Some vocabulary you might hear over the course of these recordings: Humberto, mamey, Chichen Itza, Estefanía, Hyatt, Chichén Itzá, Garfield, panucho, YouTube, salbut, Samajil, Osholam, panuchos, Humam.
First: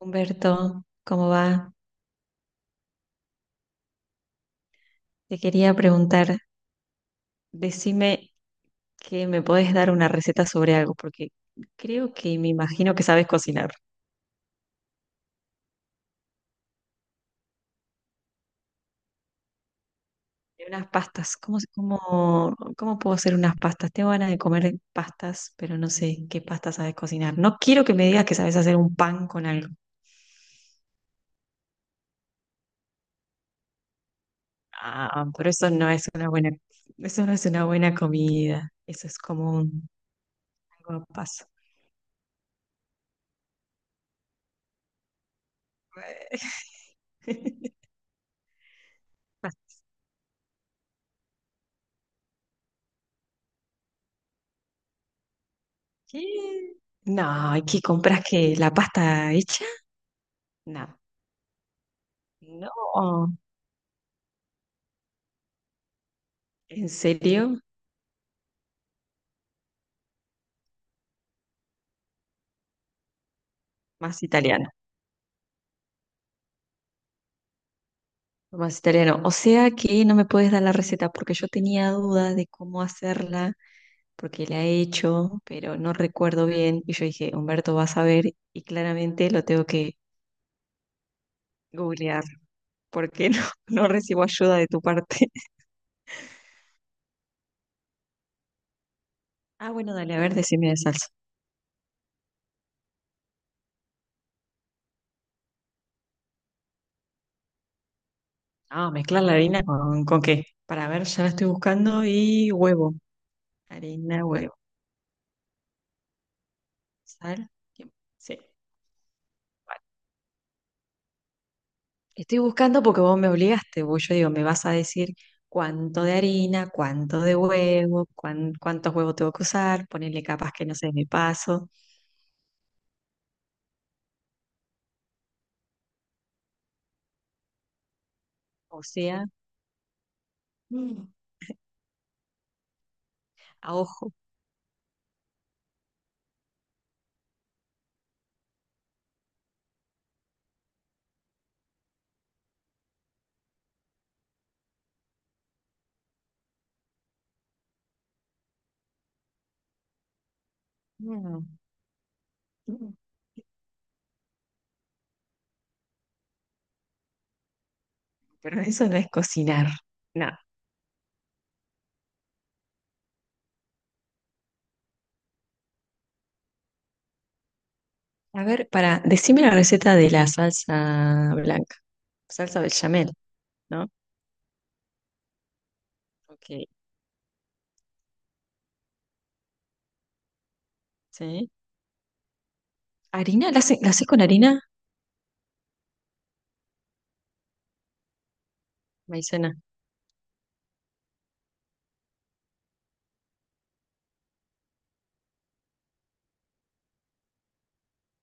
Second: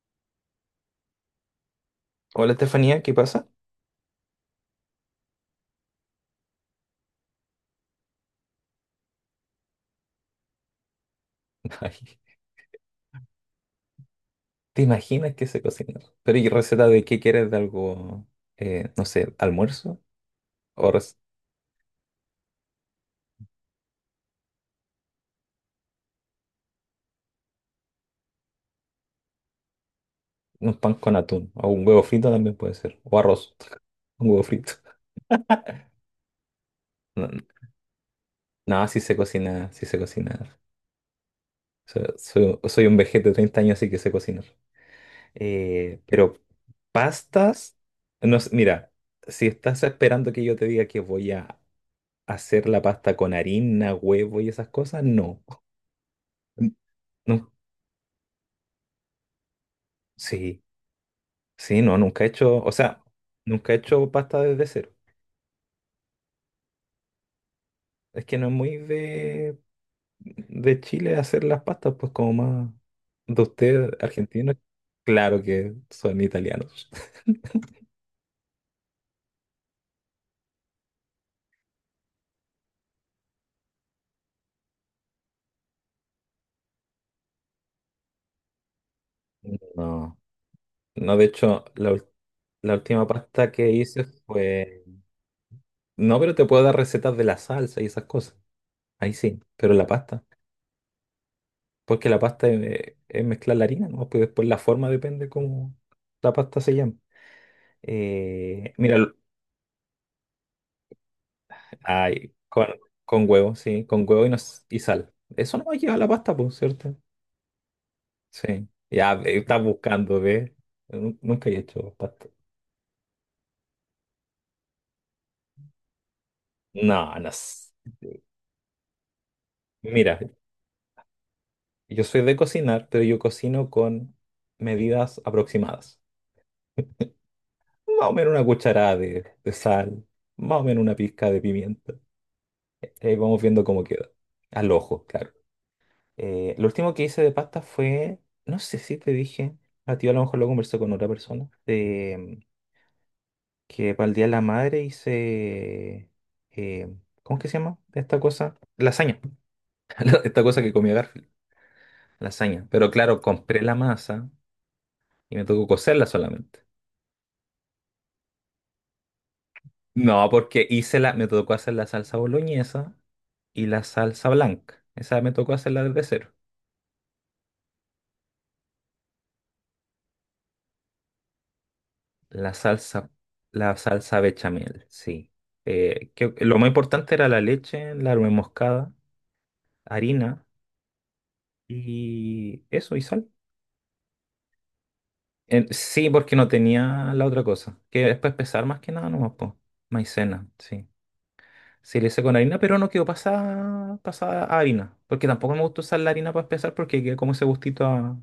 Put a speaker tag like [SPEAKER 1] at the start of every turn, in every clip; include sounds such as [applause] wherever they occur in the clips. [SPEAKER 1] Humberto, ¿cómo va?
[SPEAKER 2] Hola Estefanía, ¿qué pasa?
[SPEAKER 1] Te quería preguntar, decime que me podés dar una receta sobre algo, porque
[SPEAKER 2] [laughs] Ay,
[SPEAKER 1] creo que me imagino que sabes cocinar.
[SPEAKER 2] ¿te imaginas que se cocina? Pero ¿y receta de qué quieres de algo, no sé, almuerzo?
[SPEAKER 1] De unas
[SPEAKER 2] ¿O
[SPEAKER 1] pastas, ¿cómo puedo hacer unas pastas? Tengo ganas de comer pastas, pero no sé qué pastas sabes cocinar. No quiero que me digas que sabes hacer un pan con algo.
[SPEAKER 2] un pan con atún? ¿O un huevo frito también puede ser? ¿O arroz? [laughs] Un huevo frito.
[SPEAKER 1] Ah, pero eso no es una buena, eso no es
[SPEAKER 2] [laughs]
[SPEAKER 1] una buena comida.
[SPEAKER 2] No, no, sí
[SPEAKER 1] Eso
[SPEAKER 2] se
[SPEAKER 1] es como
[SPEAKER 2] cocina, sí
[SPEAKER 1] un
[SPEAKER 2] se cocina.
[SPEAKER 1] algo a paso.
[SPEAKER 2] Soy un vejete de 30 años, así que sé cocinar. Pero pastas,
[SPEAKER 1] [laughs]
[SPEAKER 2] no sé, mira, si estás esperando que yo te diga que voy a hacer la pasta con harina, huevo y esas cosas, no.
[SPEAKER 1] ¿Qué?
[SPEAKER 2] [laughs] N- No,
[SPEAKER 1] No, ¿y qué compras que la pasta hecha?
[SPEAKER 2] sí.
[SPEAKER 1] No,
[SPEAKER 2] Sí, no, nunca he hecho, o sea,
[SPEAKER 1] no,
[SPEAKER 2] nunca he hecho pasta desde cero.
[SPEAKER 1] en serio,
[SPEAKER 2] Es que no es muy de Chile hacer las pastas, pues como más de ustedes
[SPEAKER 1] más
[SPEAKER 2] argentinos.
[SPEAKER 1] italiano,
[SPEAKER 2] Claro que son italianos.
[SPEAKER 1] más italiano. O sea que no me puedes dar la receta porque yo tenía dudas de cómo hacerla, porque la he hecho, pero no recuerdo bien. Y yo dije, Humberto va a saber, y claramente lo tengo que
[SPEAKER 2] No, no, de hecho,
[SPEAKER 1] googlear
[SPEAKER 2] la última
[SPEAKER 1] porque no,
[SPEAKER 2] pasta
[SPEAKER 1] [laughs]
[SPEAKER 2] que
[SPEAKER 1] no
[SPEAKER 2] hice
[SPEAKER 1] recibo ayuda de tu
[SPEAKER 2] fue...
[SPEAKER 1] parte. [laughs]
[SPEAKER 2] No, pero te puedo dar recetas de la salsa y esas cosas. Ahí sí,
[SPEAKER 1] Ah,
[SPEAKER 2] pero la
[SPEAKER 1] bueno, dale, a
[SPEAKER 2] pasta.
[SPEAKER 1] ver, decime de salsa.
[SPEAKER 2] Porque la pasta es mezclar la harina, ¿no? Pues después la forma depende cómo la pasta se llama.
[SPEAKER 1] Ah,
[SPEAKER 2] Mira.
[SPEAKER 1] mezclar la harina con qué. Para ver, ya la estoy buscando
[SPEAKER 2] Ay,
[SPEAKER 1] y
[SPEAKER 2] con,
[SPEAKER 1] huevo.
[SPEAKER 2] con huevo, sí, con
[SPEAKER 1] Harina,
[SPEAKER 2] huevo y,
[SPEAKER 1] huevo.
[SPEAKER 2] y sal. Eso no lleva la pasta, por cierto.
[SPEAKER 1] Sal. Tiempo. Sí.
[SPEAKER 2] Sí. Ya, ve, estás
[SPEAKER 1] Vale.
[SPEAKER 2] buscando, ¿ves? Nunca he hecho pasta.
[SPEAKER 1] Estoy buscando porque vos me obligaste, vos yo digo, me vas a decir cuánto de harina,
[SPEAKER 2] No,
[SPEAKER 1] cuánto
[SPEAKER 2] no.
[SPEAKER 1] de huevo, cuántos huevos tengo que usar,
[SPEAKER 2] Mira,
[SPEAKER 1] ponerle capas que no sé, me paso,
[SPEAKER 2] yo soy de cocinar, pero yo cocino con medidas aproximadas. Más o menos una
[SPEAKER 1] o
[SPEAKER 2] cucharada de,
[SPEAKER 1] sea,
[SPEAKER 2] de sal, más o menos una
[SPEAKER 1] Mm,
[SPEAKER 2] pizca de pimienta. Ahí vamos viendo
[SPEAKER 1] a
[SPEAKER 2] cómo queda.
[SPEAKER 1] ojo.
[SPEAKER 2] Al ojo, claro. Lo último que hice de pasta fue, no sé si te dije, a ti a lo mejor lo conversé con otra persona. Que para el Día de la Madre hice, eh, ¿cómo es que se llama esta cosa? Lasaña, [laughs] esta cosa que comía Garfield,
[SPEAKER 1] Mm,
[SPEAKER 2] lasaña. Pero
[SPEAKER 1] mm.
[SPEAKER 2] claro, compré la masa y me tocó cocerla solamente.
[SPEAKER 1] Pero eso no es cocinar,
[SPEAKER 2] No,
[SPEAKER 1] no.
[SPEAKER 2] porque me tocó hacer la salsa boloñesa y la salsa blanca. Esa me tocó hacerla desde cero.
[SPEAKER 1] A ver, para, decime la receta de la salsa blanca,
[SPEAKER 2] La
[SPEAKER 1] salsa
[SPEAKER 2] salsa,
[SPEAKER 1] bechamel,
[SPEAKER 2] la
[SPEAKER 1] ¿no?
[SPEAKER 2] salsa bechamel, sí. Que
[SPEAKER 1] Ok,
[SPEAKER 2] lo más importante era la leche, la nuez moscada, harina
[SPEAKER 1] sí.
[SPEAKER 2] y eso, y sal.
[SPEAKER 1] ¿Harina? ¿La haces con harina?
[SPEAKER 2] Sí, porque no tenía la otra cosa, que es para pesar más que nada nomás,
[SPEAKER 1] Maicena.
[SPEAKER 2] po. Maicena, sí. Sí, le hice con harina, pero no quedó pasada, pasada a harina, porque tampoco me gusta usar la harina para pesar porque queda como ese gustito a,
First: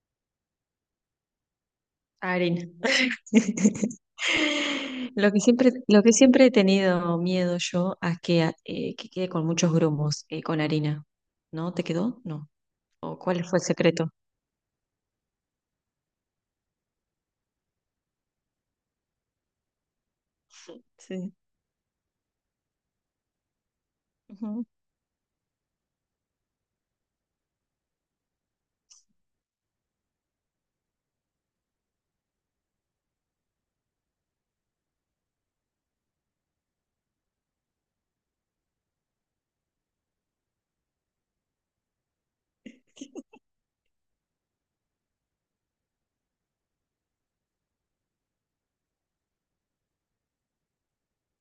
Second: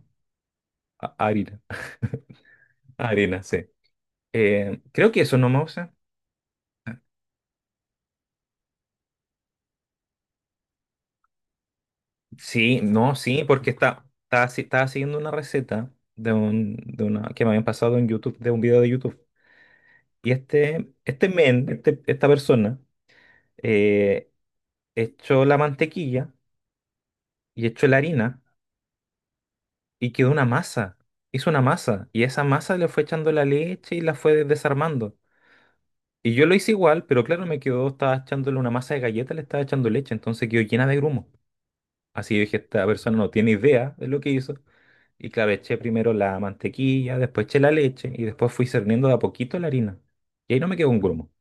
[SPEAKER 2] a harina. [laughs]
[SPEAKER 1] Arena. [laughs]
[SPEAKER 2] A harina, sí. Creo que eso no me usa.
[SPEAKER 1] Lo que siempre he tenido miedo yo a que quede con muchos grumos, con harina. ¿No? ¿Te quedó? No.
[SPEAKER 2] Sí, no,
[SPEAKER 1] ¿O
[SPEAKER 2] sí,
[SPEAKER 1] cuál fue el
[SPEAKER 2] porque está,
[SPEAKER 1] secreto?
[SPEAKER 2] estaba, estaba siguiendo una receta de un, de una, que me habían pasado en YouTube, de un video de YouTube. Y este, este
[SPEAKER 1] Sí.
[SPEAKER 2] men, este- esta persona, eh,
[SPEAKER 1] Ujú.
[SPEAKER 2] echó la mantequilla y echó la harina y quedó una masa. Hizo una masa y esa masa le fue echando la leche y la fue desarmando. Y yo lo hice igual, pero claro, me quedó, estaba echándole una masa de galleta, le estaba echando leche, entonces quedó llena de grumo. Así yo dije, esta persona no tiene idea de lo que hizo. Y claro, eché primero la mantequilla, después eché la leche y después fui cerniendo de a poquito la harina. Y ahí no me quedó un grumo.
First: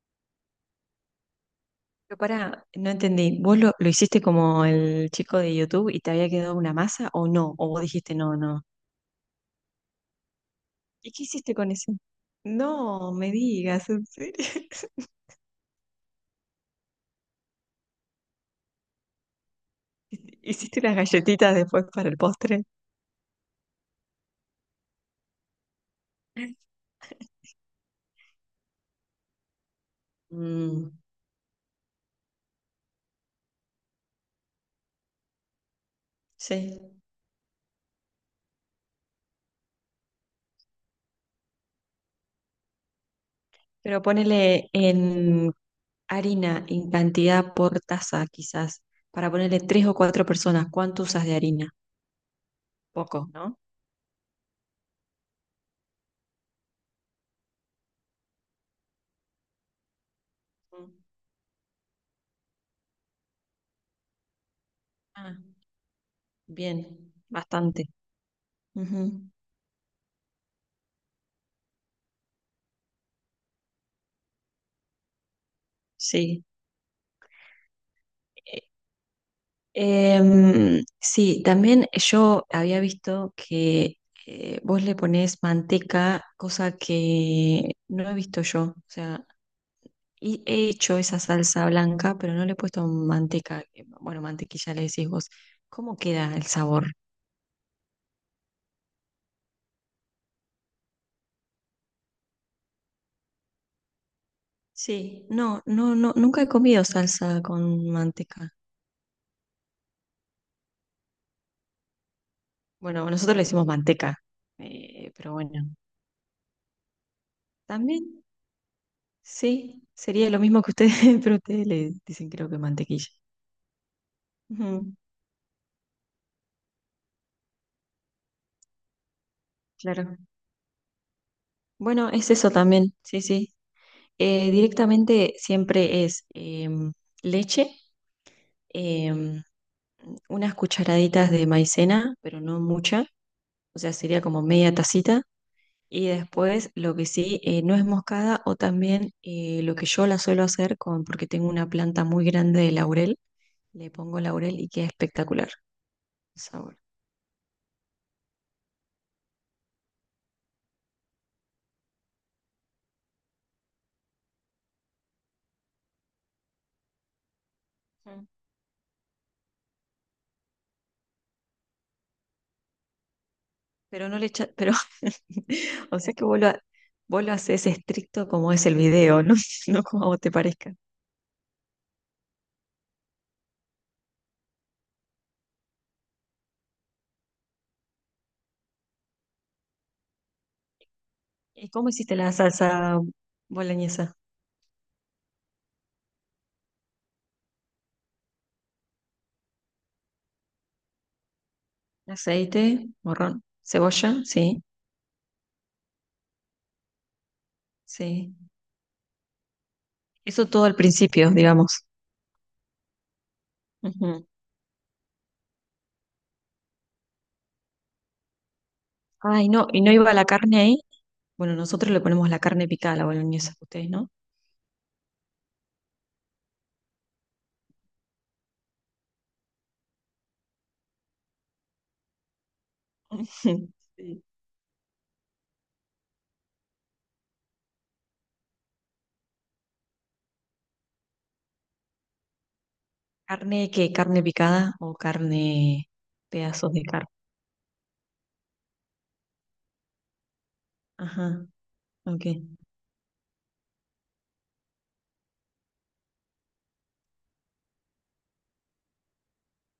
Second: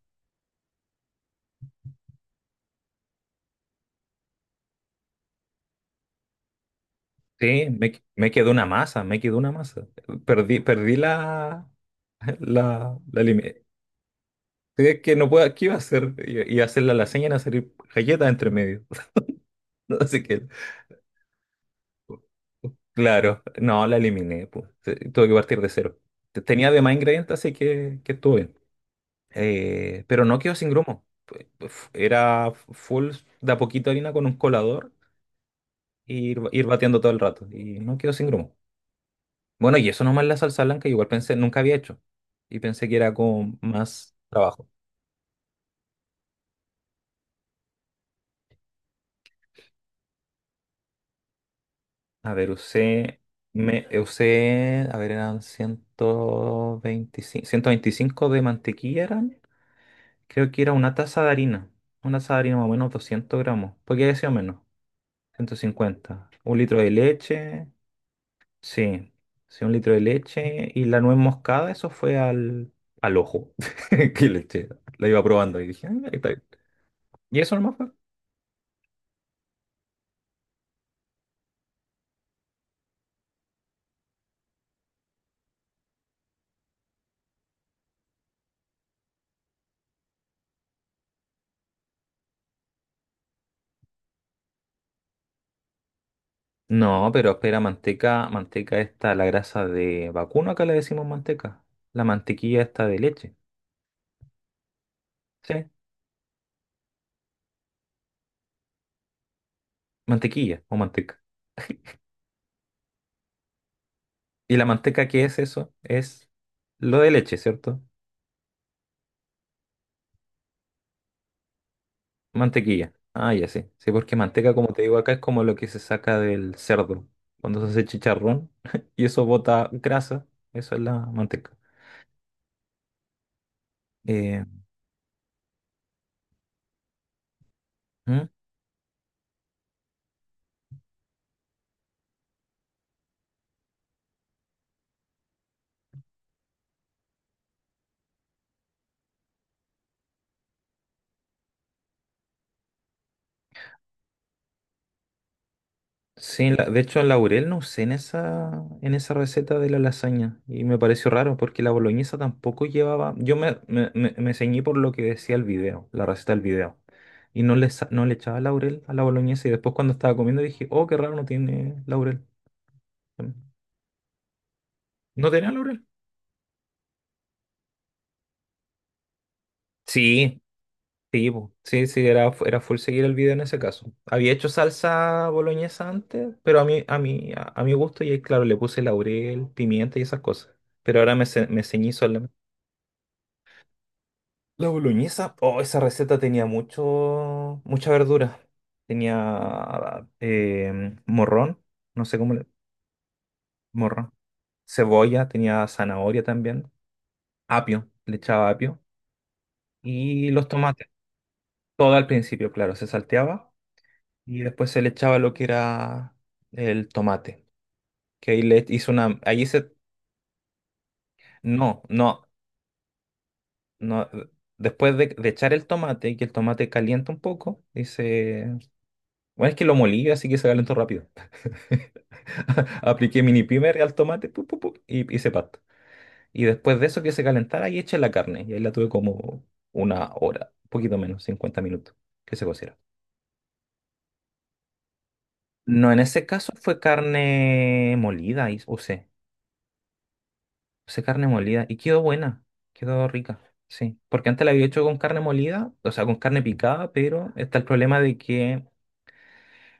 [SPEAKER 1] Pero pará, no entendí. ¿Vos lo hiciste como el chico de YouTube y te había quedado una masa o no?
[SPEAKER 2] Sí,
[SPEAKER 1] ¿O vos dijiste
[SPEAKER 2] me
[SPEAKER 1] no,
[SPEAKER 2] quedó
[SPEAKER 1] no?
[SPEAKER 2] una masa, me quedó una masa. Perdí
[SPEAKER 1] ¿Y qué hiciste
[SPEAKER 2] la,
[SPEAKER 1] con eso?
[SPEAKER 2] [laughs] la,
[SPEAKER 1] No,
[SPEAKER 2] la,
[SPEAKER 1] me digas, ¿en serio?
[SPEAKER 2] es que no puedo, ¿qué iba a hacer? Iba a hacer la lasaña y iban a salir galletas entre medio. [laughs] Así
[SPEAKER 1] [laughs]
[SPEAKER 2] que,
[SPEAKER 1] ¿Hiciste las galletitas después para el postre?
[SPEAKER 2] claro, no, la eliminé. Pues. Tuve que partir de cero. Tenía demás ingredientes, así que estuvo bien. Pero no quedó sin
[SPEAKER 1] Mm,
[SPEAKER 2] grumo. Era full de a poquito harina con un colador y ir
[SPEAKER 1] sí.
[SPEAKER 2] bateando todo el rato. Y no quedó sin grumo. Bueno, y eso nomás la salsa blanca, igual pensé, nunca había hecho. Y pensé que era con
[SPEAKER 1] Pero
[SPEAKER 2] más trabajo.
[SPEAKER 1] ponele en harina, en cantidad por taza, quizás, para ponerle tres o cuatro personas. ¿Cuánto usas de harina?
[SPEAKER 2] A ver,
[SPEAKER 1] Poco, ¿no?
[SPEAKER 2] a ver, eran 125, 125 de mantequilla eran. Creo que era
[SPEAKER 1] Mm.
[SPEAKER 2] una taza de harina. Una taza de harina más o menos 200 gramos. Porque había sido menos,
[SPEAKER 1] Ah,
[SPEAKER 2] 150. Un litro de
[SPEAKER 1] bien,
[SPEAKER 2] leche,
[SPEAKER 1] bastante.
[SPEAKER 2] sí.
[SPEAKER 1] Ujú,
[SPEAKER 2] Sí, un litro de leche. Y la nuez moscada, eso fue al ojo [laughs] que le eché. La iba probando y dije, "Ah, ahí está bien".
[SPEAKER 1] sí.
[SPEAKER 2] Y eso nomás fue.
[SPEAKER 1] Sí, también yo había visto que vos le ponés manteca, cosa que no he visto yo. O sea, y he hecho esa salsa blanca, pero no le he puesto manteca. Que, bueno, mantequilla le decís vos. ¿Cómo queda el sabor?
[SPEAKER 2] No, pero espera, manteca esta, la grasa de vacuno, acá le decimos manteca. La mantequilla esta de leche.
[SPEAKER 1] Sí,
[SPEAKER 2] Sí,
[SPEAKER 1] no, no, no, nunca he comido salsa con manteca.
[SPEAKER 2] mantequilla o manteca.
[SPEAKER 1] Bueno, nosotros le decimos manteca,
[SPEAKER 2] ¿Y la manteca qué
[SPEAKER 1] pero
[SPEAKER 2] es
[SPEAKER 1] bueno,
[SPEAKER 2] eso? Es lo de leche, ¿cierto?
[SPEAKER 1] también sí, sería lo mismo que ustedes, [laughs] pero ustedes le dicen creo que
[SPEAKER 2] Mantequilla.
[SPEAKER 1] mantequilla.
[SPEAKER 2] Ah, ya sí. Sí, porque manteca, como te
[SPEAKER 1] Ujú,
[SPEAKER 2] digo acá, es como lo que se saca del cerdo cuando se hace chicharrón [laughs] y eso bota
[SPEAKER 1] claro.
[SPEAKER 2] grasa. Eso es la manteca.
[SPEAKER 1] Bueno, es eso también, sí, sí.
[SPEAKER 2] Eh,
[SPEAKER 1] Directamente siempre es leche,
[SPEAKER 2] ¿Mm?
[SPEAKER 1] em, unas cucharaditas de maicena, pero no mucha, o sea, sería como media tacita. Y después lo que sí, nuez moscada o también lo que yo la suelo hacer con, porque tengo una planta muy grande de laurel, le pongo laurel y queda espectacular el
[SPEAKER 2] Sí, de
[SPEAKER 1] sabor.
[SPEAKER 2] hecho laurel no usé en esa receta de la lasaña y me pareció raro porque la boloñesa tampoco llevaba, yo me ceñí por lo que decía el video, la receta del video y no le echaba laurel a la boloñesa y después cuando estaba comiendo dije, oh, qué raro, no tiene laurel.
[SPEAKER 1] Pero no le echa, pero.
[SPEAKER 2] ¿No tenía
[SPEAKER 1] [laughs]
[SPEAKER 2] laurel?
[SPEAKER 1] O sea que vos lo haces estricto como es el video, ¿no? [laughs] No como a vos te
[SPEAKER 2] Sí,
[SPEAKER 1] parezca.
[SPEAKER 2] sí, po. Sí, sí, era full seguir el video en ese caso. Había hecho salsa boloñesa antes, pero a mi gusto y ahí, claro, le puse laurel, pimienta y esas cosas. Pero ahora me
[SPEAKER 1] ¿Y cómo
[SPEAKER 2] ceñí.
[SPEAKER 1] hiciste la salsa boloñesa?
[SPEAKER 2] La boloñesa, oh, esa receta tenía mucho, mucha verdura. Tenía morrón, no sé cómo le...
[SPEAKER 1] Aceite, morrón, cebolla,
[SPEAKER 2] Morrón.
[SPEAKER 1] sí,
[SPEAKER 2] Cebolla, tenía zanahoria también. Apio, le
[SPEAKER 1] sí.
[SPEAKER 2] echaba apio. Y
[SPEAKER 1] Eso
[SPEAKER 2] los
[SPEAKER 1] todo al
[SPEAKER 2] tomates.
[SPEAKER 1] principio, digamos.
[SPEAKER 2] Todo al principio, claro, se salteaba.
[SPEAKER 1] Ujú.
[SPEAKER 2] Y después se le echaba lo que era el tomate. Que ahí le e, hizo una... Ahí
[SPEAKER 1] Ay, no,
[SPEAKER 2] se...
[SPEAKER 1] ¿y no iba la carne ahí? Bueno,
[SPEAKER 2] No,
[SPEAKER 1] nosotros le
[SPEAKER 2] no,
[SPEAKER 1] ponemos la carne picada a la boloñesa, ustedes,
[SPEAKER 2] no.
[SPEAKER 1] ¿no?
[SPEAKER 2] Después de echar el tomate, que el tomate calienta un poco, y se... Bueno, es que lo molí, así que se calentó rápido. [laughs] Apliqué
[SPEAKER 1] [laughs]
[SPEAKER 2] mini primer al
[SPEAKER 1] Sí.
[SPEAKER 2] tomate pu, pu, pu, y hice pasta. Y después de eso que se calentara y eché la carne. Y ahí la tuve como una hora, un poquito menos, 50 minutos, que se cociera.
[SPEAKER 1] ¿Carne qué? ¿Carne picada o carne,
[SPEAKER 2] No, en ese caso
[SPEAKER 1] pedazos
[SPEAKER 2] fue
[SPEAKER 1] de carne?
[SPEAKER 2] carne molida, y usé. Usé carne
[SPEAKER 1] Ajá,
[SPEAKER 2] molida y quedó
[SPEAKER 1] ok.
[SPEAKER 2] buena, quedó rica, sí. Porque antes la había hecho con carne molida, o sea, con carne picada, pero está el problema de que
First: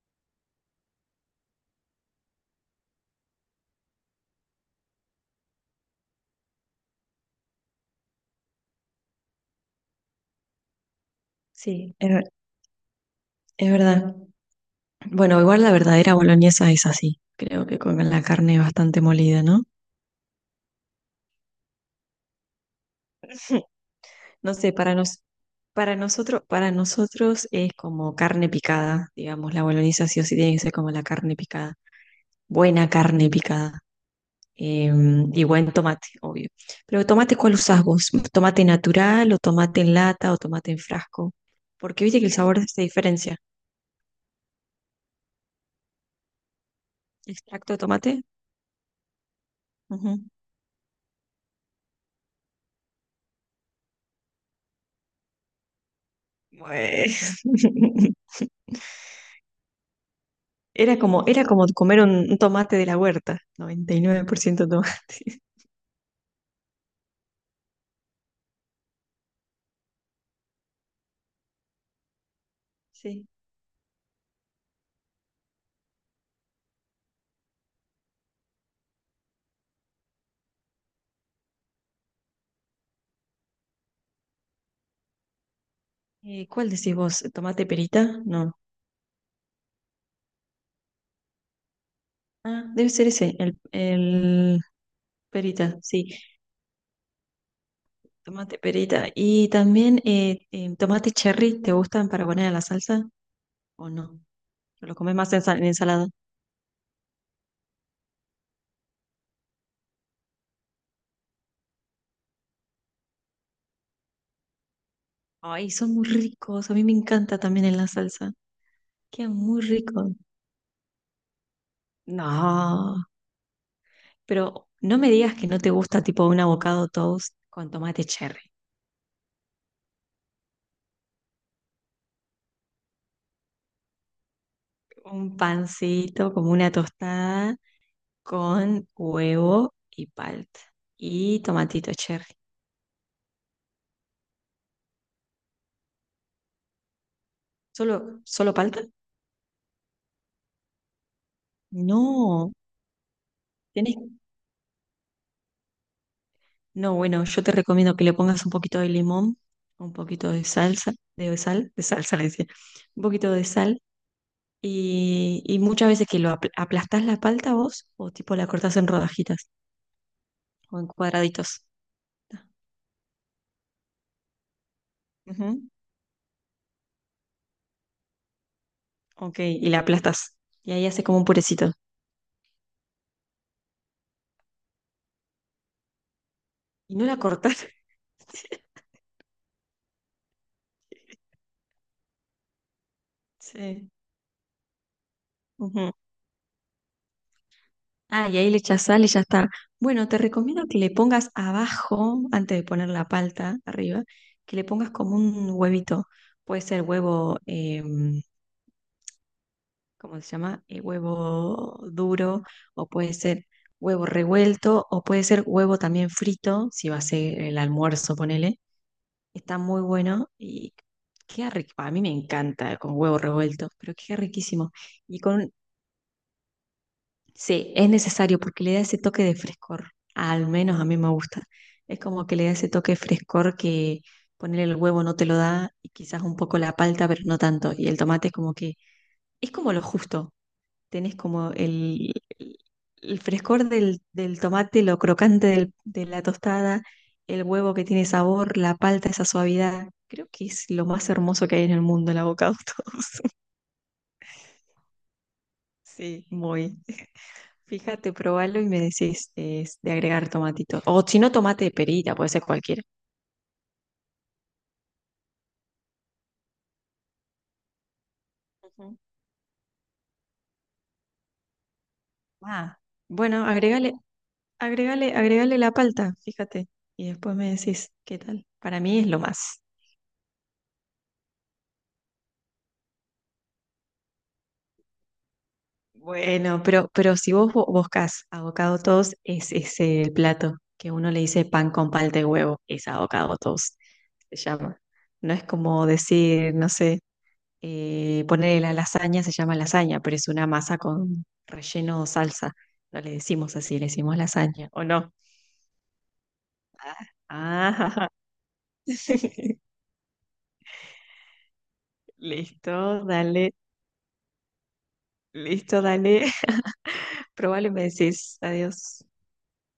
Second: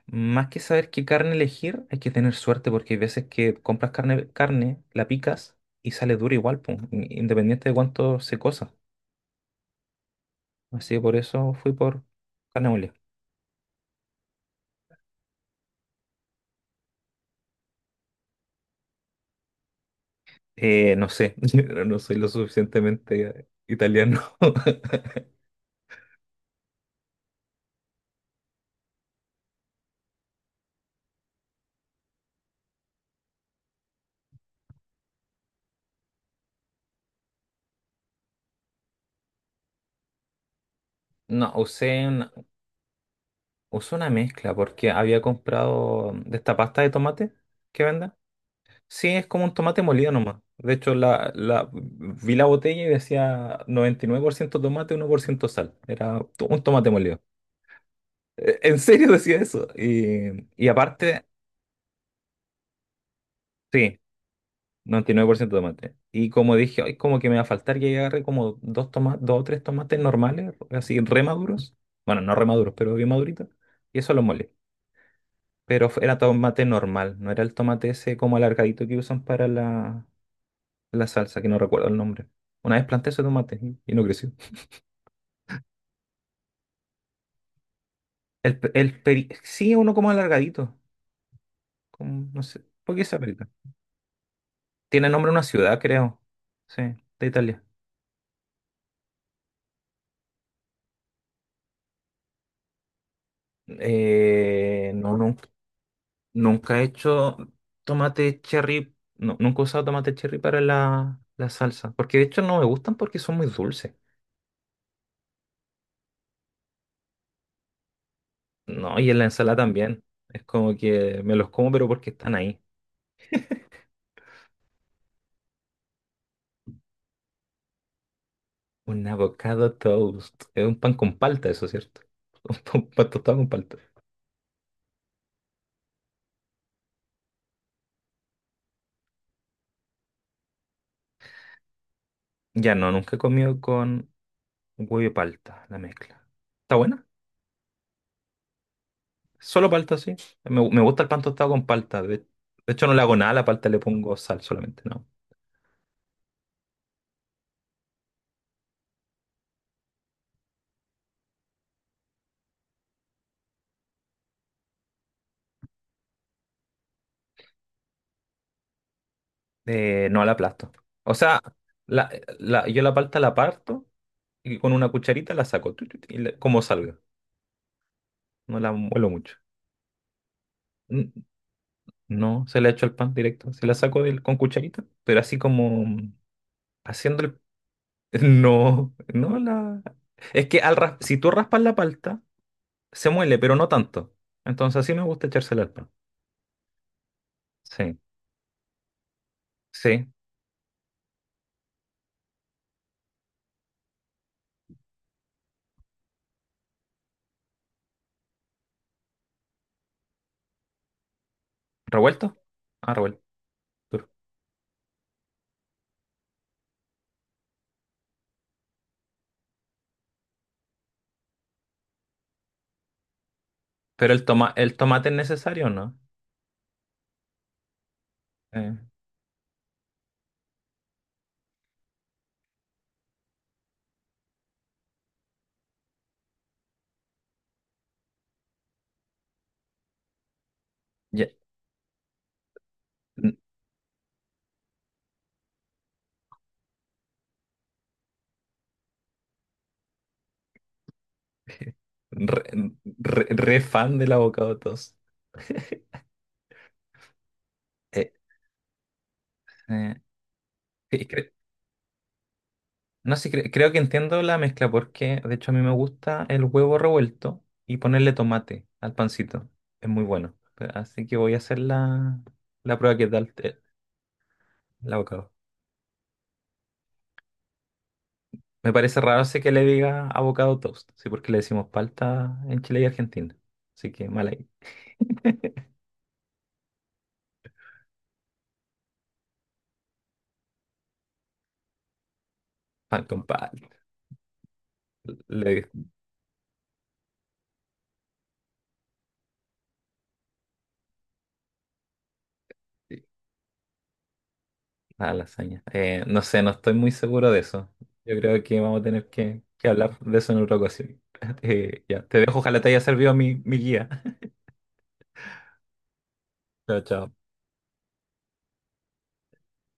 [SPEAKER 2] más que saber qué carne elegir, hay que tener suerte porque hay veces que compras carne, la picas y sale dura igual, po, independiente de cuánto se cosa. Así que por eso fui
[SPEAKER 1] Sí,
[SPEAKER 2] por carne mole.
[SPEAKER 1] es verdad. Bueno, igual la verdadera boloñesa es así. Creo que con la carne bastante molida, ¿no?
[SPEAKER 2] No sé, [laughs] yo no soy lo suficientemente
[SPEAKER 1] [laughs]
[SPEAKER 2] italiano.
[SPEAKER 1] No sé, para
[SPEAKER 2] [laughs]
[SPEAKER 1] nos, para nosotros, para nosotros es como carne picada, digamos, la boloñesa sí o sí tiene que ser como la carne picada. Buena carne picada. eh, y buen tomate, obvio. Pero tomate, ¿cuál usás vos? ¿Tomate natural o tomate en lata o tomate en frasco?
[SPEAKER 2] No,
[SPEAKER 1] Porque
[SPEAKER 2] usé
[SPEAKER 1] viste que
[SPEAKER 2] una,
[SPEAKER 1] el sabor se diferencia.
[SPEAKER 2] usé una mezcla porque había comprado de esta pasta de tomate
[SPEAKER 1] ¿Extracto de
[SPEAKER 2] que venden.
[SPEAKER 1] tomate?
[SPEAKER 2] Sí, es como un tomate molido
[SPEAKER 1] Ujú.
[SPEAKER 2] nomás. De hecho, vi la botella y decía 99% tomate, 1% sal. Era un tomate
[SPEAKER 1] Bueno.
[SPEAKER 2] molido.
[SPEAKER 1] [laughs]
[SPEAKER 2] En serio [laughs] decía eso. Y
[SPEAKER 1] Era como,
[SPEAKER 2] aparte,
[SPEAKER 1] era como comer un tomate de la huerta, noventa
[SPEAKER 2] sí,
[SPEAKER 1] y nueve por ciento
[SPEAKER 2] noventa y nueve por
[SPEAKER 1] tomate. [laughs]
[SPEAKER 2] ciento tomate. Y como dije, ay, como que me va a faltar, y ahí agarré como dos tomates, dos o tres tomates normales, así remaduros. Bueno, no remaduros, pero bien
[SPEAKER 1] Sí.
[SPEAKER 2] maduritos. Y eso lo molé. Pero era tomate normal, no era el tomate ese como alargadito que usan para la salsa, que no recuerdo el nombre. Una vez planté ese tomate y no creció.
[SPEAKER 1] ¿Cuál decís vos? ¿Tomate perita?
[SPEAKER 2] El,
[SPEAKER 1] No.
[SPEAKER 2] pe- el peri- sí, es uno como alargadito. Como, no sé.
[SPEAKER 1] Ah, debe
[SPEAKER 2] ¿Por qué
[SPEAKER 1] ser
[SPEAKER 2] esa
[SPEAKER 1] ese,
[SPEAKER 2] perita?
[SPEAKER 1] el
[SPEAKER 2] Tiene nombre de una
[SPEAKER 1] perita,
[SPEAKER 2] ciudad,
[SPEAKER 1] sí,
[SPEAKER 2] creo. Sí, de Italia.
[SPEAKER 1] tomate perita. Y también tomate cherry, ¿te gustan para poner a la salsa o no? ¿O
[SPEAKER 2] Eh,
[SPEAKER 1] lo comes
[SPEAKER 2] no,
[SPEAKER 1] más en,
[SPEAKER 2] nunca,
[SPEAKER 1] sal- en ensalada?
[SPEAKER 2] nunca he hecho tomate cherry. No, nunca he usado tomate cherry para la salsa. Porque de hecho no me gustan porque son muy dulces.
[SPEAKER 1] Ay, son muy ricos, a mí me encanta también en la salsa.
[SPEAKER 2] No, y en la
[SPEAKER 1] Quedan
[SPEAKER 2] ensalada
[SPEAKER 1] muy
[SPEAKER 2] también.
[SPEAKER 1] ricos.
[SPEAKER 2] Es como que me los como, pero porque están ahí.
[SPEAKER 1] No, pero no me digas que no te gusta tipo un avocado toast con tomate cherry.
[SPEAKER 2] Un avocado toast. Es un pan con palta, eso es cierto. [laughs] Un pan tostado con palta.
[SPEAKER 1] Un pancito como una tostada con huevo y palta. Y tomatito cherry.
[SPEAKER 2] Ya no, nunca he comido con huevo y palta, la mezcla. ¿Está buena?
[SPEAKER 1] ¿Solo, solo palta?
[SPEAKER 2] Solo palta, sí. Me gusta el pan tostado con palta. De
[SPEAKER 1] No,
[SPEAKER 2] hecho, no le hago nada a la palta, le
[SPEAKER 1] tenés.
[SPEAKER 2] pongo sal solamente, ¿no?
[SPEAKER 1] No, bueno, yo te recomiendo que le pongas un poquito de limón, un poquito de salsa, de sal, de salsa le decía, un poquito de sal. Y muchas veces que lo aplastás la palta vos, o tipo la cortás en rodajitas
[SPEAKER 2] No la aplasto.
[SPEAKER 1] o en
[SPEAKER 2] O sea,
[SPEAKER 1] cuadraditos.
[SPEAKER 2] la, yo la palta la parto y con una cucharita la
[SPEAKER 1] Ujú,
[SPEAKER 2] saco, tu, y como salga. No la muelo mucho.
[SPEAKER 1] ok, y la aplastás. Y ahí hace
[SPEAKER 2] N-
[SPEAKER 1] como un purecito.
[SPEAKER 2] No, se la echo al pan directo. Se la saco con cucharita, pero así como
[SPEAKER 1] Y no la
[SPEAKER 2] haciendo
[SPEAKER 1] cortás.
[SPEAKER 2] el.
[SPEAKER 1] [laughs]
[SPEAKER 2] No, no la. Es que si tú raspas la palta, se muele, pero no
[SPEAKER 1] Sí,
[SPEAKER 2] tanto. Entonces así me gusta echársela al pan.
[SPEAKER 1] ujú.
[SPEAKER 2] Sí,
[SPEAKER 1] Ah, y ahí le echas sal y ya está.
[SPEAKER 2] sí.
[SPEAKER 1] Bueno, te recomiendo que le pongas abajo, antes de poner la palta arriba, que le pongas como un huevito. Puede ser huevo, ¿cómo se llama? Huevo
[SPEAKER 2] ¿Revuelto?
[SPEAKER 1] duro, o
[SPEAKER 2] Ah,
[SPEAKER 1] puede
[SPEAKER 2] revuelto.
[SPEAKER 1] ser huevo
[SPEAKER 2] Duro.
[SPEAKER 1] revuelto, o puede ser huevo también frito, si va a ser el almuerzo, ponele. Está muy bueno y queda rico. A mí me encanta con huevo revuelto, pero
[SPEAKER 2] Pero
[SPEAKER 1] queda riquísimo.
[SPEAKER 2] el tomate es
[SPEAKER 1] Y con.
[SPEAKER 2] necesario, ¿no?
[SPEAKER 1] Sí, es necesario porque
[SPEAKER 2] Eh,
[SPEAKER 1] le da ese toque de frescor. Al menos a mí me gusta. Es como que le da ese toque de frescor que ponerle el huevo no te lo da y quizás un poco la palta, pero no tanto. Y el tomate es como que es como lo justo. Tenés
[SPEAKER 2] ya.
[SPEAKER 1] como el- el
[SPEAKER 2] N-
[SPEAKER 1] frescor del tomate, lo crocante de la tostada, el huevo que tiene sabor, la palta, esa suavidad. Creo que es lo más hermoso que hay en el mundo, el
[SPEAKER 2] Re,
[SPEAKER 1] avocado [laughs] toast.
[SPEAKER 2] re fan del avocado toast.
[SPEAKER 1] Sí, muy.
[SPEAKER 2] Eh,
[SPEAKER 1] Fíjate, probalo y me decís de
[SPEAKER 2] eh,
[SPEAKER 1] agregar tomatito.
[SPEAKER 2] sí,
[SPEAKER 1] O si no, tomate de perita, puede ser cualquiera.
[SPEAKER 2] no sé, creo que entiendo la mezcla porque, de hecho, a mí me gusta el huevo revuelto y ponerle tomate al
[SPEAKER 1] Ujú.
[SPEAKER 2] pancito. Es muy bueno. Así que voy a hacer la
[SPEAKER 1] Ah,
[SPEAKER 2] prueba que tal.
[SPEAKER 1] bueno, agregale,
[SPEAKER 2] El
[SPEAKER 1] agregale,
[SPEAKER 2] abocado.
[SPEAKER 1] agregale la palta, fíjate. Y después me decís qué tal.
[SPEAKER 2] Me
[SPEAKER 1] Para mí
[SPEAKER 2] parece
[SPEAKER 1] es lo
[SPEAKER 2] raro ese que
[SPEAKER 1] más.
[SPEAKER 2] le diga abocado toast, sí, porque le decimos palta en Chile y Argentina. Así que mal ahí.
[SPEAKER 1] Bueno, pero si vos buscás avocado toast, es ese el plato que uno le dice pan con palta y huevo. Es
[SPEAKER 2] Pan con
[SPEAKER 1] avocado
[SPEAKER 2] palta.
[SPEAKER 1] toast, se llama. No es
[SPEAKER 2] Le
[SPEAKER 1] como decir, no sé, ponerle la lasaña, se llama lasaña, pero es una masa con relleno o salsa. No le decimos así, le decimos lasaña, ¿o no?
[SPEAKER 2] a lasaña. No sé, no estoy muy
[SPEAKER 1] Ah,
[SPEAKER 2] seguro de eso.
[SPEAKER 1] ah,
[SPEAKER 2] Yo creo que vamos a tener que,
[SPEAKER 1] [laughs]
[SPEAKER 2] que hablar de eso en otra ocasión. [laughs] Ya, te dejo, ojalá te haya
[SPEAKER 1] listo,
[SPEAKER 2] servido mi,
[SPEAKER 1] dale,
[SPEAKER 2] mi guía.
[SPEAKER 1] listo, dale.
[SPEAKER 2] [laughs] Chao, chao.
[SPEAKER 1] [laughs] Probable me decís, adiós.